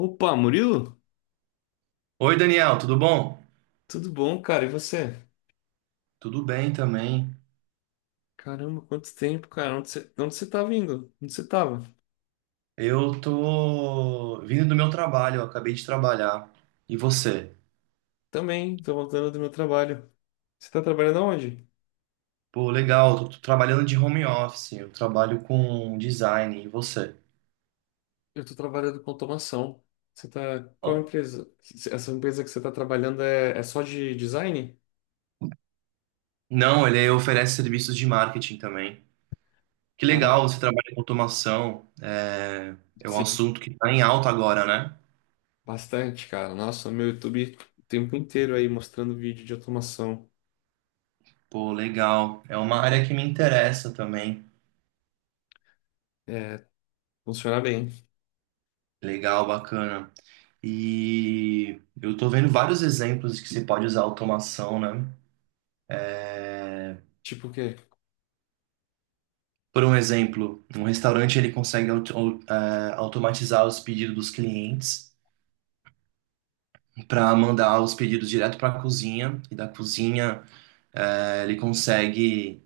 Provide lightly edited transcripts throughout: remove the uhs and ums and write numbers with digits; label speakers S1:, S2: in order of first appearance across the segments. S1: Opa, Murilo?
S2: Oi, Daniel, tudo bom?
S1: Tudo bom, cara? E você?
S2: Tudo bem também.
S1: Caramba, quanto tempo, cara? Onde você tá vindo? Onde você tava?
S2: Eu tô vindo do meu trabalho, eu acabei de trabalhar. E você?
S1: Também, tô voltando do meu trabalho. Você tá trabalhando aonde?
S2: Pô, legal, tô trabalhando de home office, eu trabalho com design. E você?
S1: Eu tô trabalhando com automação. Você tá...
S2: Ó.
S1: Qual empresa? Essa empresa que você tá trabalhando é só de design?
S2: Não, ele oferece serviços de marketing também. Que
S1: Ah,
S2: legal, você trabalha com automação. É, é um
S1: sim.
S2: assunto que tá em alta agora, né?
S1: Bastante, cara. Nossa, meu YouTube o tempo inteiro aí mostrando vídeo de automação.
S2: Pô, legal. É uma área que me interessa também.
S1: É, funciona bem.
S2: Legal, bacana. E eu tô vendo vários exemplos que se pode usar automação, né?
S1: Tipo o quê?
S2: Por um exemplo, um restaurante ele consegue automatizar os pedidos dos clientes para mandar os pedidos direto para a cozinha e da cozinha ele consegue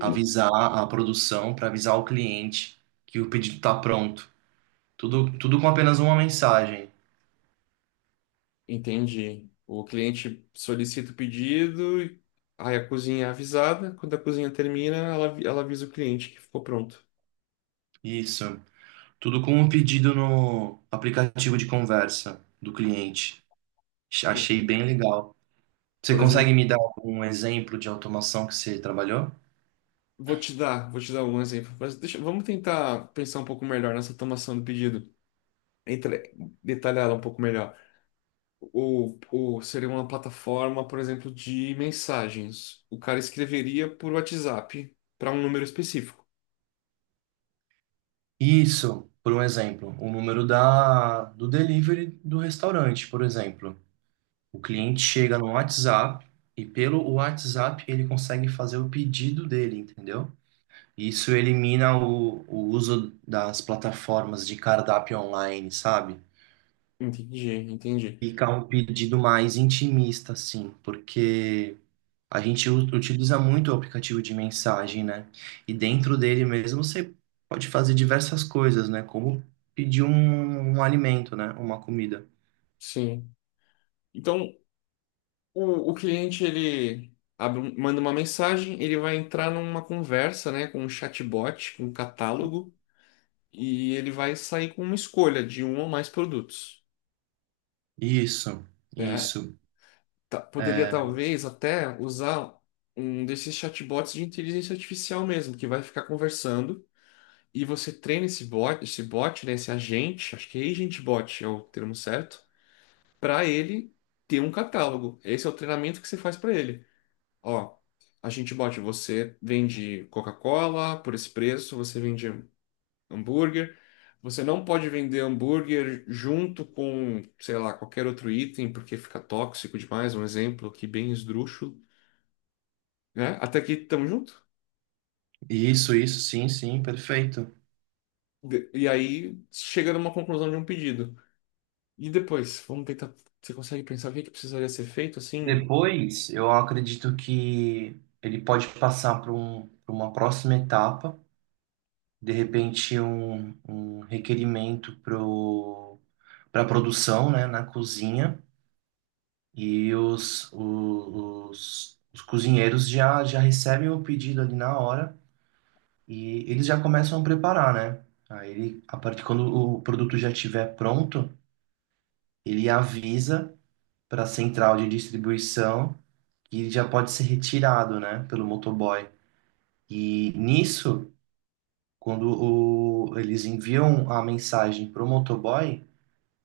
S2: avisar a produção para avisar o cliente que o pedido está pronto. Tudo com apenas uma mensagem.
S1: Entendi. O cliente solicita o pedido, aí a cozinha é avisada. Quando a cozinha termina, ela avisa o cliente que ficou pronto.
S2: Isso. Tudo com um pedido no aplicativo de conversa do cliente.
S1: Por
S2: Achei bem legal. Você
S1: por exemplo,
S2: consegue me dar um exemplo de automação que você trabalhou?
S1: vou te dar um exemplo. Mas deixa, vamos tentar pensar um pouco melhor nessa tomação do pedido. Entre, detalhar ela um pouco melhor. Seria uma plataforma, por exemplo, de mensagens. O cara escreveria por WhatsApp para um número específico.
S2: Isso, por um exemplo, o número do delivery do restaurante, por exemplo. O cliente chega no WhatsApp e pelo WhatsApp ele consegue fazer o pedido dele, entendeu? Isso elimina o uso das plataformas de cardápio online, sabe?
S1: Entendi, entendi.
S2: Fica um pedido mais intimista, assim, porque a gente utiliza muito o aplicativo de mensagem, né? E dentro dele mesmo você pode fazer diversas coisas, né? Como pedir um alimento, né? Uma comida.
S1: Sim. Então, o cliente ele manda uma mensagem, ele vai entrar numa conversa, né, com um chatbot, com um catálogo, e ele vai sair com uma escolha de um ou mais produtos.
S2: Isso,
S1: É,
S2: isso.
S1: poderia
S2: É,
S1: talvez até usar um desses chatbots de inteligência artificial mesmo, que vai ficar conversando. E você treina esse bot, né, esse agente, acho que é agent bot é o termo certo, para ele ter um catálogo. Esse é o treinamento que você faz para ele. Ó, a gente bota você vende Coca-Cola por esse preço, você vende hambúrguer. Você não pode vender hambúrguer junto com, sei lá, qualquer outro item, porque fica tóxico demais, um exemplo aqui bem esdrúxulo, né? Até aqui tamo junto.
S2: isso, sim, sim, perfeito.
S1: E aí chega numa conclusão de um pedido. E depois, vamos tentar. Você consegue pensar o que que precisaria ser feito assim?
S2: Depois, eu acredito que ele pode passar para um, para uma próxima etapa, de repente um requerimento para a produção, né, na cozinha. E os cozinheiros já recebem o pedido ali na hora e eles já começam a preparar, né? Aí, a partir quando o produto já estiver pronto, ele avisa para a central de distribuição que ele já pode ser retirado, né, pelo motoboy. E nisso, quando eles enviam a mensagem para o motoboy,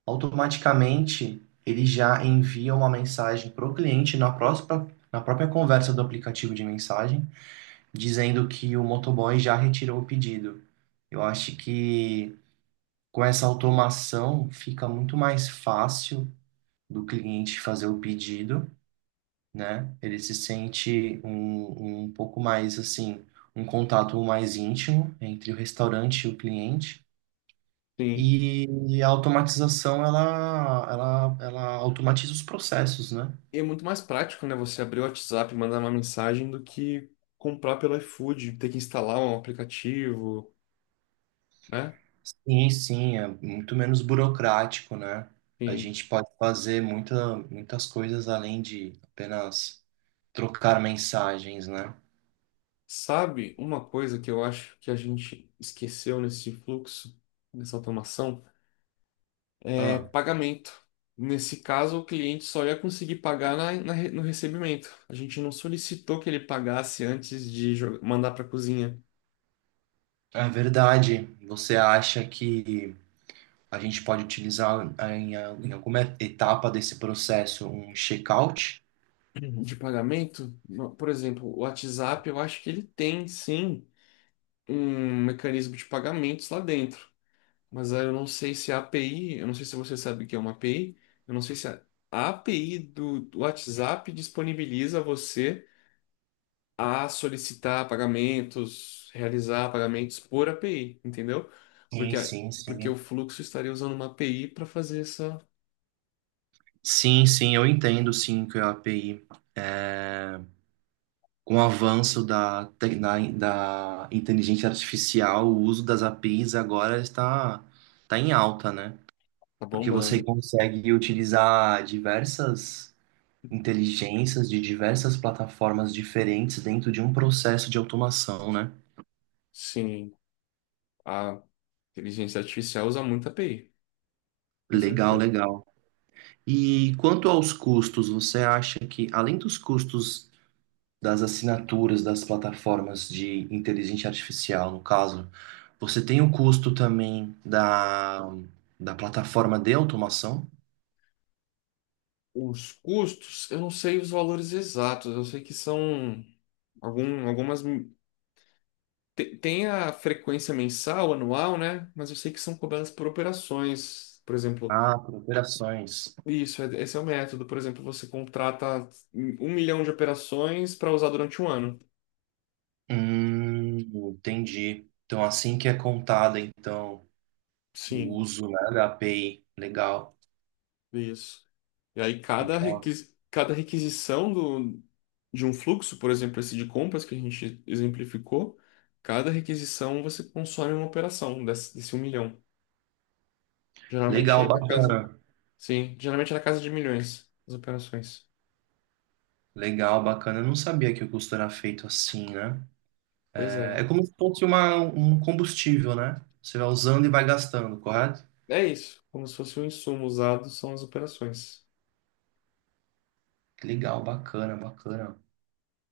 S2: automaticamente ele já envia uma mensagem para o cliente na na própria conversa do aplicativo de mensagem, dizendo que o motoboy já retirou o pedido. Eu acho que com essa automação fica muito mais fácil do cliente fazer o pedido, né? Ele se sente um pouco mais assim, um contato mais íntimo entre o restaurante e o cliente.
S1: Sim.
S2: E, e a automatização, ela automatiza os processos, né?
S1: E é muito mais prático, né? Você abrir o WhatsApp e mandar uma mensagem do que comprar pelo iFood, ter que instalar um aplicativo, né?
S2: Sim, sim, é muito menos burocrático, né? A
S1: Enfim.
S2: gente pode fazer muitas coisas além de apenas trocar mensagens, né?
S1: Sabe uma coisa que eu acho que a gente esqueceu nesse fluxo, nessa automação? É
S2: Ah,
S1: pagamento. Nesse caso, o cliente só ia conseguir pagar no recebimento. A gente não solicitou que ele pagasse antes de mandar para a cozinha
S2: é verdade. Você acha que a gente pode utilizar em, em alguma etapa desse processo um checkout?
S1: de pagamento. Por exemplo, o WhatsApp, eu acho que ele tem sim, um mecanismo de pagamentos lá dentro. Mas aí eu não sei se a API, eu não sei se você sabe o que é uma API, eu não sei se a API do WhatsApp disponibiliza a você a solicitar pagamentos, realizar pagamentos por API, entendeu?
S2: Sim,
S1: Porque, a-
S2: sim,
S1: Porque o
S2: sim.
S1: fluxo estaria usando uma API para fazer essa.
S2: Sim, sim, eu entendo sim que a API com o avanço da inteligência artificial, o uso das APIs agora está em alta, né?
S1: Tá
S2: Porque você
S1: bombando.
S2: consegue utilizar diversas inteligências de diversas plataformas diferentes dentro de um processo de automação, né?
S1: Sim, a inteligência artificial usa muito API, com
S2: Legal,
S1: certeza.
S2: legal. E quanto aos custos, você acha que, além dos custos das assinaturas das plataformas de inteligência artificial, no caso, você tem o custo também da, da plataforma de automação?
S1: Os custos, eu não sei os valores exatos, eu sei que são. Algum, algumas. Tem a frequência mensal, anual, né? Mas eu sei que são cobradas por operações. Por exemplo,
S2: Ah, por operações.
S1: isso, esse é o método. Por exemplo, você contrata 1 milhão de operações para usar durante um ano.
S2: Hum, entendi. Então, assim que é contada, então, o
S1: Sim,
S2: uso, né, da API. Legal,
S1: isso. E aí,
S2: legal.
S1: cada requisição do, de um fluxo, por exemplo, esse de compras que a gente exemplificou, cada requisição você consome uma operação desse 1 milhão. Geralmente é
S2: Legal,
S1: na casa.
S2: bacana.
S1: Sim, geralmente é na casa de milhões as operações.
S2: Legal, bacana. Eu não sabia que o custo era feito assim, né?
S1: Pois
S2: É,
S1: é.
S2: é como se fosse uma, um combustível, né? Você vai usando e vai gastando, correto?
S1: É isso, como se fosse um insumo usado são as operações.
S2: Legal, bacana, bacana.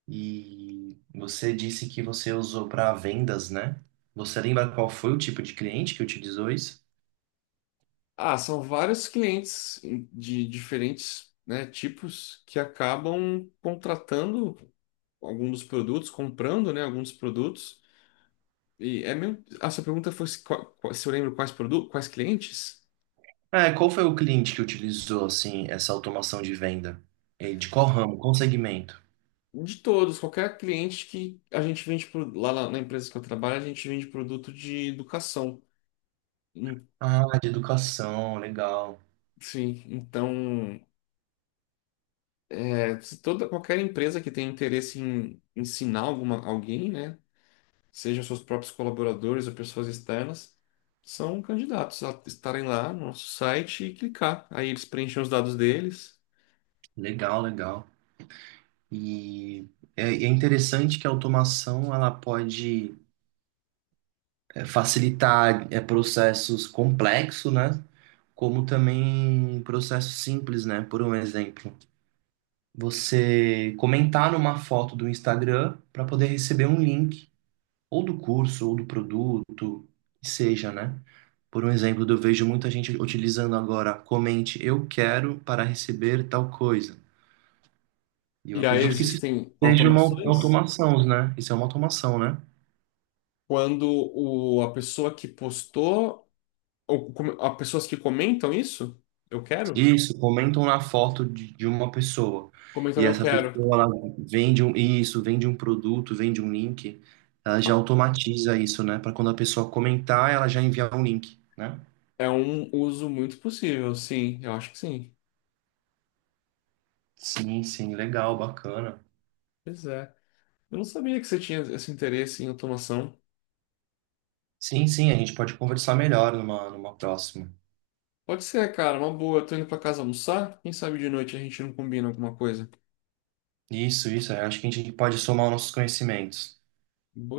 S2: E você disse que você usou para vendas, né? Você lembra qual foi o tipo de cliente que utilizou isso?
S1: Ah, são vários clientes de diferentes, né, tipos que acabam contratando alguns dos produtos, comprando, né, alguns produtos. E é mesmo... A sua pergunta foi se, se eu lembro quais produtos, quais clientes?
S2: É, qual foi o cliente que utilizou, assim, essa automação de venda? De qual ramo? Qual segmento?
S1: De todos, qualquer cliente que a gente vende lá na empresa que eu trabalho, a gente vende produto de educação. Em-
S2: Ah, de educação, legal.
S1: Sim, então, é, se toda qualquer empresa que tem interesse em ensinar alguma alguém, né, seja seus próprios colaboradores ou pessoas externas, são candidatos a estarem lá no nosso site e clicar. Aí eles preenchem os dados deles.
S2: Legal, legal. E é, é interessante que a automação ela pode facilitar processos complexos, né? Como também processos simples, né? Por um exemplo, você comentar numa foto do Instagram para poder receber um link, ou do curso, ou do produto, que seja, né? Por um exemplo, eu vejo muita gente utilizando agora, comente, eu quero para receber tal coisa. E eu
S1: E aí
S2: acredito que isso
S1: existem
S2: seja uma
S1: automações
S2: automação, né? Isso é uma automação, né?
S1: quando a pessoa que postou a pessoas que comentam isso, eu quero,
S2: Isso, comentam na foto de uma pessoa.
S1: comentam
S2: E
S1: eu
S2: essa
S1: quero.
S2: pessoa, ela vende um, isso, vende um produto, vende um link. Ela já automatiza isso, né? Para quando a pessoa comentar, ela já enviar um link, né?
S1: É um uso muito possível, sim, eu acho que sim.
S2: Sim, sim, legal, bacana.
S1: Pois é. Eu não sabia que você tinha esse interesse em automação.
S2: Sim, sim, a gente pode conversar melhor numa, numa próxima.
S1: Pode ser, cara, uma boa. Tô indo pra casa almoçar. Quem sabe de noite a gente não combina alguma coisa.
S2: Isso, eu acho que a gente pode somar os nossos conhecimentos.
S1: Boa